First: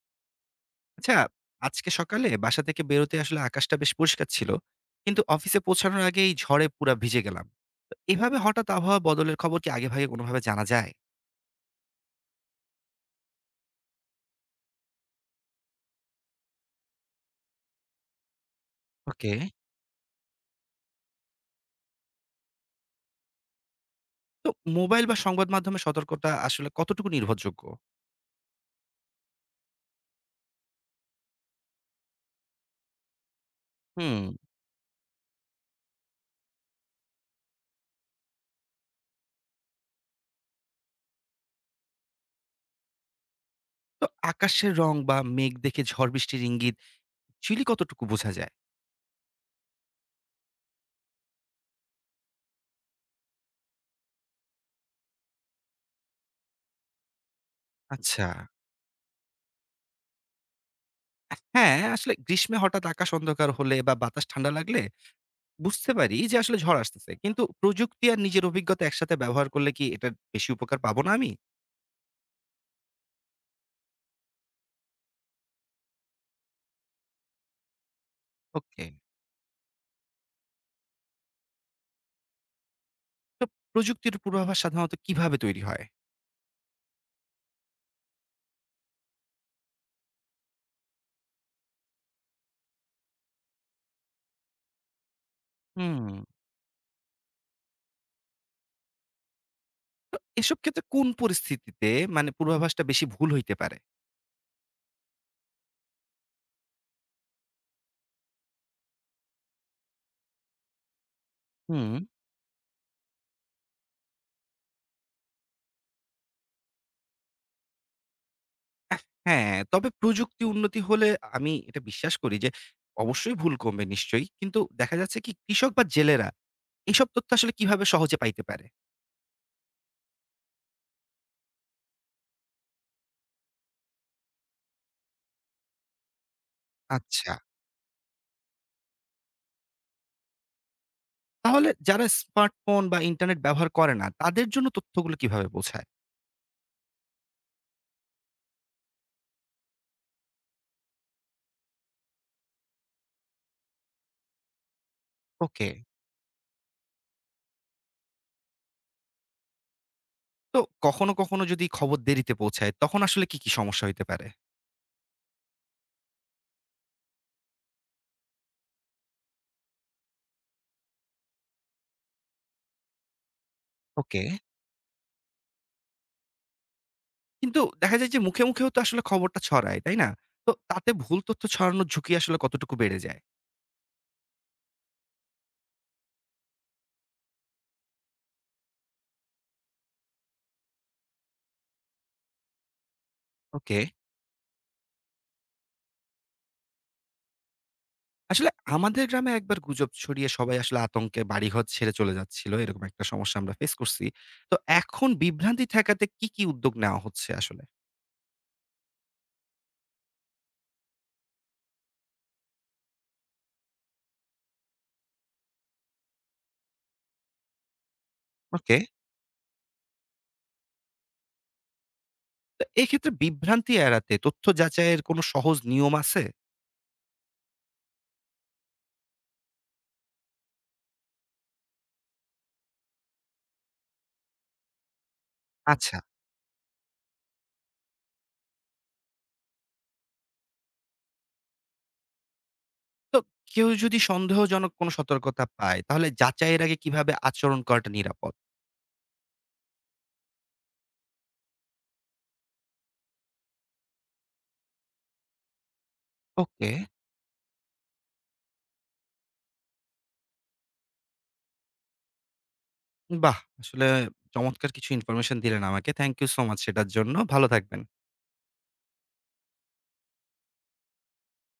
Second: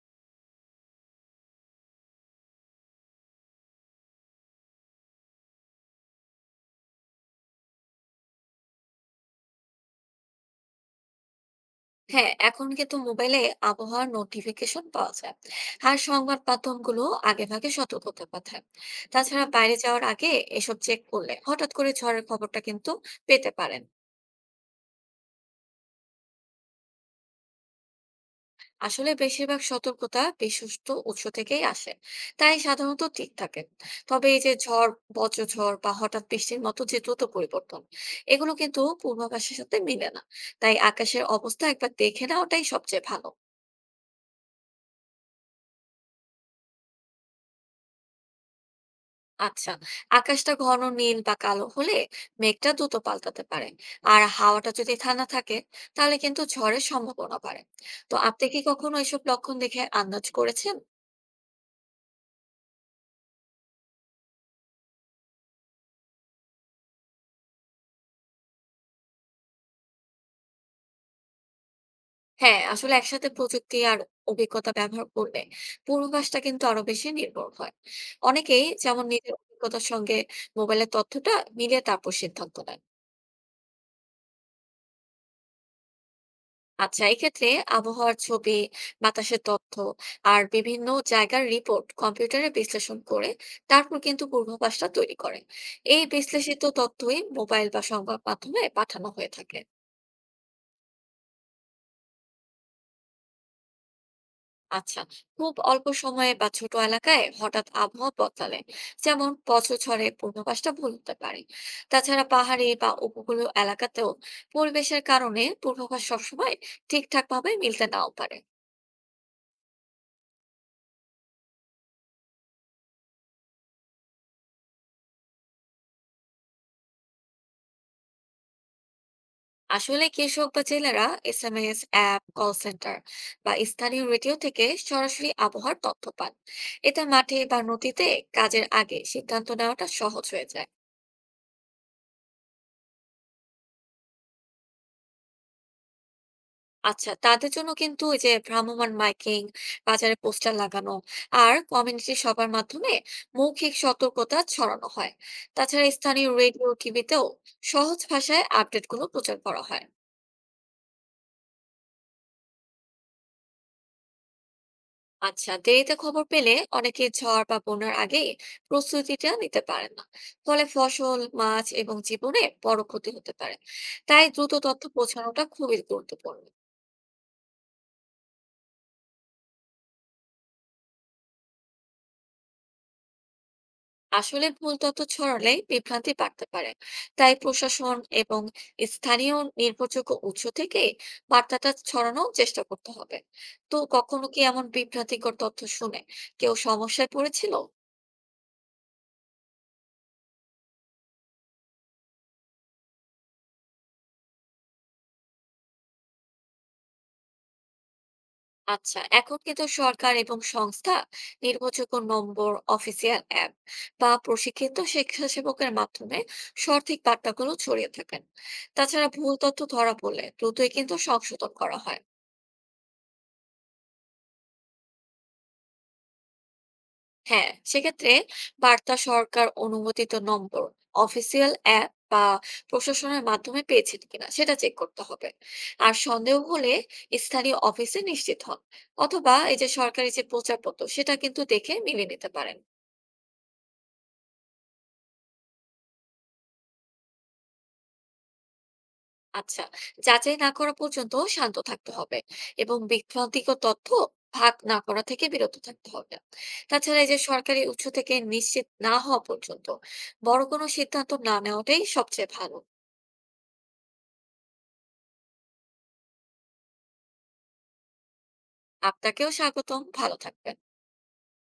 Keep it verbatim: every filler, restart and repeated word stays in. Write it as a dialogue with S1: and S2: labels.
S1: আচ্ছা, আজকে সকালে বাসা থেকে বেরোতে আসলে আকাশটা বেশ পরিষ্কার ছিল। কিন্তু অফিসে পৌঁছানোর আগেই ঝড়ে পুরা ভিজে গেলাম। তো এভাবে হঠাৎ আবহাওয়া বদলের খবর কি আগেভাগে কোনোভাবে জানা যায়?
S2: হ্যাঁ, এখন কিন্তু মোবাইলে আবহাওয়ার নোটিফিকেশন পাওয়া যায়, আর সংবাদ মাধ্যমগুলো আগেভাগে সতর্কতা পাঠায়।
S1: ওকে।
S2: তাছাড়া বাইরে যাওয়ার আগে এসব চেক করলে হঠাৎ করে ঝড়ের খবরটা কিন্তু পেতে পারেন।
S1: তো মোবাইল বা সংবাদ মাধ্যমে সতর্কতা আসলে কতটুকু নির্ভরযোগ্য?
S2: আসলে বেশিরভাগ সতর্কতা বিশ্বস্ত উৎস থেকেই আসে, তাই সাধারণত ঠিক থাকে।
S1: হুম।
S2: তবে এই যে ঝড়, বজ্রঝড় বা হঠাৎ বৃষ্টির মতো যে দ্রুত পরিবর্তন, এগুলো কিন্তু পূর্বাভাসের সাথে মিলে না। তাই আকাশের অবস্থা একবার দেখে নেওয়াটাই সবচেয়ে ভালো।
S1: তো আকাশের রং বা মেঘ দেখে ঝড় বৃষ্টির ইঙ্গিত চুলি কতটুকু বোঝা যায়?
S2: আচ্ছা, আকাশটা ঘন নীল বা কালো হলে মেঘটা দ্রুত পাল্টাতে পারে, আর হাওয়াটা যদি ঠান্ডা থাকে তাহলে কিন্তু ঝড়ের সম্ভাবনা বাড়ে। তো
S1: আচ্ছা।
S2: আপনি কি কখনো এসব লক্ষণ দেখে আন্দাজ করেছেন?
S1: হ্যাঁ, আসলে গ্রীষ্মে হঠাৎ আকাশ অন্ধকার হলে বা বাতাস ঠান্ডা লাগলে বুঝতে পারি যে আসলে ঝড় আসতেছে। কিন্তু প্রযুক্তি আর নিজের অভিজ্ঞতা একসাথে ব্যবহার করলে কি এটার বেশি উপকার পাবো না আমি?
S2: হ্যাঁ, আসলে একসাথে প্রযুক্তি আর অভিজ্ঞতা ব্যবহার করলে পূর্বাভাসটা কিন্তু আরো বেশি নির্ভর হয়। অনেকেই
S1: ওকে।
S2: যেমন নিজের অভিজ্ঞতার সঙ্গে মোবাইলের তথ্যটা মিলিয়ে তারপর সিদ্ধান্ত নেন।
S1: তো প্রযুক্তির পূর্বাভাস সাধারণত কিভাবে তৈরি হয়?
S2: আচ্ছা, এক্ষেত্রে আবহাওয়ার ছবি, বাতাসের তথ্য আর বিভিন্ন জায়গার রিপোর্ট কম্পিউটারে বিশ্লেষণ করে তারপর কিন্তু পূর্বাভাসটা তৈরি করে।
S1: হুম।
S2: এই বিশ্লেষিত তথ্যই মোবাইল বা সংবাদ মাধ্যমে পাঠানো হয়ে থাকে।
S1: তো এসব ক্ষেত্রে কোন পরিস্থিতিতে মানে পূর্বাভাসটা বেশি ভুল হইতে পারে?
S2: আচ্ছা, খুব অল্প সময়ে বা ছোট এলাকায় হঠাৎ আবহাওয়া বদলালে, যেমন বছর ঝড়ে, পূর্বাভাসটা ভুল হতে পারে।
S1: হুম।
S2: তাছাড়া পাহাড়ি বা উপকূলীয় এলাকাতেও পরিবেশের কারণে পূর্বাভাস সবসময় ঠিকঠাক ভাবে মিলতে নাও পারে।
S1: হ্যাঁ, তবে প্রযুক্তি উন্নতি হলে আমি এটা বিশ্বাস করি যে অবশ্যই ভুল কমবে নিশ্চয়ই। কিন্তু দেখা যাচ্ছে কি কৃষক বা জেলেরা এসব তথ্য আসলে কিভাবে সহজে পাইতে পারে?
S2: আসলে কৃষক বা জেলেরা S M S, app, call centre বা স্থানীয় রেডিও থেকে সরাসরি আবহাওয়ার তথ্য পান। এতে
S1: আচ্ছা।
S2: মাঠে বা নদীতে কাজের আগে সিদ্ধান্ত নেওয়াটা সহজ হয়ে যায়।
S1: তাহলে যারা স্মার্টফোন বা ইন্টারনেট ব্যবহার করে না তাদের জন্য তথ্যগুলো কিভাবে পৌঁছায়?
S2: আচ্ছা, তাদের জন্য কিন্তু এই যে ভ্রাম্যমাণ মাইকিং, বাজারে পোস্টার লাগানো আর কমিউনিটি সভার মাধ্যমে মৌখিক সতর্কতা ছড়ানো হয়।
S1: ওকে।
S2: তাছাড়া স্থানীয় রেডিও, টিভিতেও সহজ ভাষায় আপডেটগুলো প্রচার করা হয়।
S1: তো কখনো, কখনো যদি খবর দেরিতে পৌঁছায় তখন আসলে কি, কি সমস্যা হইতে পারে?
S2: আচ্ছা, দেরিতে খবর পেলে অনেকে ঝড় বা বন্যার আগে প্রস্তুতিটা নিতে পারেন না। ফলে ফসল, মাছ এবং জীবনে বড় ক্ষতি হতে পারে।
S1: ওকে।
S2: তাই দ্রুত তথ্য পৌঁছানোটা খুবই গুরুত্বপূর্ণ।
S1: কিন্তু দেখা যায় যে মুখে, মুখেও তো আসলে খবরটা ছড়ায়, তাই না? তো তাতে ভুল তথ্য ছড়ানোর ঝুঁকি আসলে কতটুকু বেড়ে যায়?
S2: আসলে ভুল তথ্য ছড়ালে বিভ্রান্তি বাড়তে পারে, তাই প্রশাসন এবং স্থানীয় নির্ভরযোগ্য উৎস থেকে বার্তাটা ছড়ানোর চেষ্টা করতে হবে। তো
S1: ওকে।
S2: কখনো কি এমন বিভ্রান্তিকর তথ্য শুনে কেউ সমস্যায় পড়েছিল?
S1: আসলে আমাদের গ্রামে একবার গুজব ছড়িয়ে সবাই আসলে আতঙ্কে বাড়িঘর ছেড়ে চলে যাচ্ছিল। এরকম একটা সমস্যা আমরা ফেস করছি। তো এখন বিভ্রান্তি ঠেকাতে কি, কি উদ্যোগ নেওয়া হচ্ছে আসলে?
S2: আচ্ছা, এখন কিন্তু সরকার এবং সংস্থা নির্ভরযোগ্য নম্বর, অফিসিয়াল অ্যাপ বা প্রশিক্ষিত স্বেচ্ছাসেবকের মাধ্যমে সঠিক বার্তাগুলো ছড়িয়ে থাকেন।
S1: ওকে।
S2: তাছাড়া ভুল তথ্য ধরা পড়লে দ্রুতই কিন্তু সংশোধন করা হয়।
S1: তো এক্ষেত্রে বিভ্রান্তি এড়াতে তথ্য যাচাইয়ের কোনো সহজ নিয়ম আছে?
S2: হ্যাঁ, সেক্ষেত্রে বার্তা সরকার অনুমোদিত নম্বর, অফিসিয়াল অ্যাপ বা প্রশাসনের মাধ্যমে পেয়েছেন কিনা সেটা চেক করতে হবে। আর
S1: আচ্ছা।
S2: সন্দেহ হলে স্থানীয় অফিসে নিশ্চিত হন, অথবা এই যে সরকারি যে প্রচারপত্র সেটা কিন্তু দেখে মিলিয়ে নিতে পারেন।
S1: তো কেউ যদি সন্দেহজনক কোনো সতর্কতা পায়, তাহলে যাচাইয়ের আগে কিভাবে আচরণ করাটা নিরাপদ?
S2: আচ্ছা, যাচাই না করা পর্যন্ত শান্ত থাকতে হবে এবং বিভ্রান্তিকর তথ্য ভাগ না করা থেকে বিরত থাকতে হবে।
S1: ওকে।
S2: তাছাড়া এই যে সরকারি উৎস থেকে নিশ্চিত না হওয়া পর্যন্ত বড় কোনো সিদ্ধান্ত না নেওয়াটাই সবচেয়ে ভালো।
S1: বাহ! আসলে চমৎকার কিছু ইনফরমেশন দিলেন আমাকে। থ্যাংক ইউ সো মাচ সেটার জন্য। ভালো থাকবেন।
S2: আপনাকেও স্বাগতম, ভালো থাকবেন।